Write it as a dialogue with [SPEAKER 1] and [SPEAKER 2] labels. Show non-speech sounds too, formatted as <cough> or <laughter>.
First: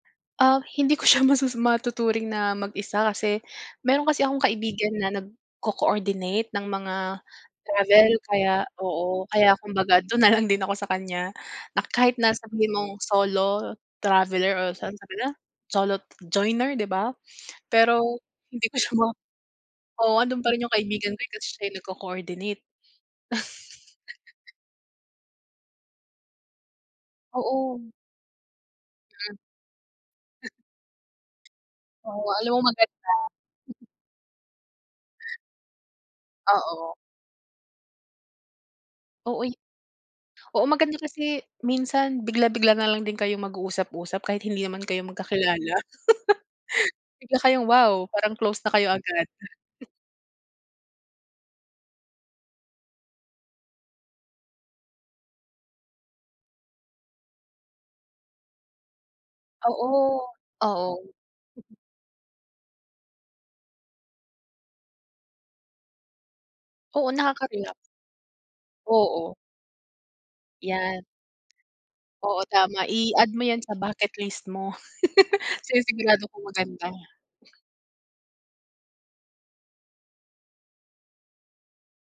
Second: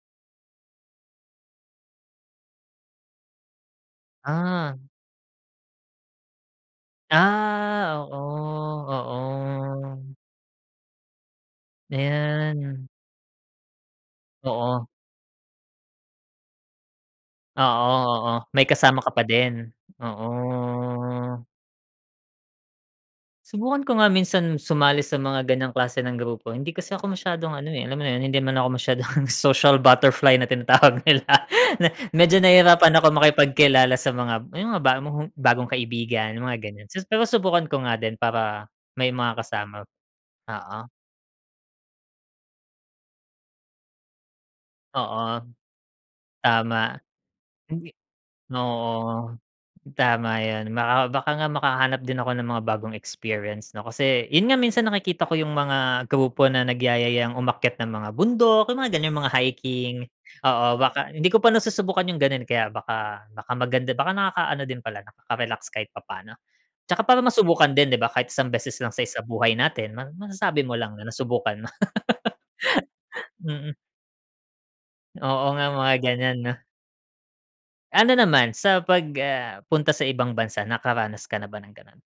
[SPEAKER 1] Ah, hindi ko siya masasa matuturing na mag-isa kasi, meron kasi akong
[SPEAKER 2] Ah.
[SPEAKER 1] kaibigan na nagko-coordinate ng mga
[SPEAKER 2] Ah.
[SPEAKER 1] travel. Kaya
[SPEAKER 2] Oo,
[SPEAKER 1] oo. Kaya kumbaga
[SPEAKER 2] oo.
[SPEAKER 1] doon na lang din ako sa kanya na kahit na sabihin
[SPEAKER 2] Ayan.
[SPEAKER 1] mong solo traveler o
[SPEAKER 2] Oo.
[SPEAKER 1] sa <unintelligible> solo joiner, di ba? <gasps>
[SPEAKER 2] Oo,
[SPEAKER 1] Pero,
[SPEAKER 2] oo. May
[SPEAKER 1] hindi ko siya
[SPEAKER 2] kasama
[SPEAKER 1] ma
[SPEAKER 2] ka pa din.
[SPEAKER 1] oo,
[SPEAKER 2] Oo.
[SPEAKER 1] nando'n pa rin yung kaibigan ko kasi siya nagko-coordinate.
[SPEAKER 2] Subukan ko nga minsan sumali sa mga ganyang klase ng grupo. Hindi kasi ako masyadong ano
[SPEAKER 1] Oo.
[SPEAKER 2] eh, alam mo na 'yon hindi man ako masyadong
[SPEAKER 1] Hmm.
[SPEAKER 2] "social butterfly" na tinatawag nila. Me
[SPEAKER 1] Oo.
[SPEAKER 2] medyo
[SPEAKER 1] Alam mo
[SPEAKER 2] nahirapan
[SPEAKER 1] maganda.
[SPEAKER 2] ako
[SPEAKER 1] <chuckles>
[SPEAKER 2] makipagkilala sa mga yung mga ba bagong kaibigan, mga gano'n.
[SPEAKER 1] Oo.
[SPEAKER 2] Pero subukan ko nga din para may
[SPEAKER 1] Oo, ya
[SPEAKER 2] makakasama,
[SPEAKER 1] Oo,
[SPEAKER 2] oo.
[SPEAKER 1] maganda kasi minsan bigla-bigla na lang din kayong mag-uusap-usap kahit hindi naman kayo
[SPEAKER 2] Oo.
[SPEAKER 1] magkakilala. <laughs>
[SPEAKER 2] Tama.
[SPEAKER 1] Bigla kayong,
[SPEAKER 2] Hindi
[SPEAKER 1] wow, parang close na kayo agad.
[SPEAKER 2] oo, tama 'yon. Baka baka nga makahanap din ako ng mga bagong experience, 'no? Kasi, 'yon nga minsan nakikita ko yung mga grupo na nagyayayang umakyat ng mga bundok. Yung mga ganyang mga hiking.
[SPEAKER 1] Oo.
[SPEAKER 2] Oo,
[SPEAKER 1] Oo.
[SPEAKER 2] baka hindi ko pa nasusubukan yung gano'n eh, kaya baka baka maganda, baka nakaka-ano din pala, nakaka-relax kahit papaano. 'Tsaka
[SPEAKER 1] Oo,
[SPEAKER 2] para masubukan
[SPEAKER 1] nakaka-relax.
[SPEAKER 2] din di ba? Kahit isang beses lang sa isa
[SPEAKER 1] Oo.
[SPEAKER 2] buhay natin, masasabi mo lang
[SPEAKER 1] Yan.
[SPEAKER 2] na nasubukan mo.
[SPEAKER 1] Oo, tama,
[SPEAKER 2] <laughs>
[SPEAKER 1] i-add mo 'yan sa
[SPEAKER 2] Mhm.
[SPEAKER 1] bucket list mo.
[SPEAKER 2] Oo nga,
[SPEAKER 1] <laughs>
[SPEAKER 2] mga
[SPEAKER 1] Sinisigurado
[SPEAKER 2] ganyan,
[SPEAKER 1] kong
[SPEAKER 2] 'no?
[SPEAKER 1] maganda.
[SPEAKER 2] Ano naman, sa pag, ah punta sa ibang bansa, nakaranas ka na ba ng gano'n?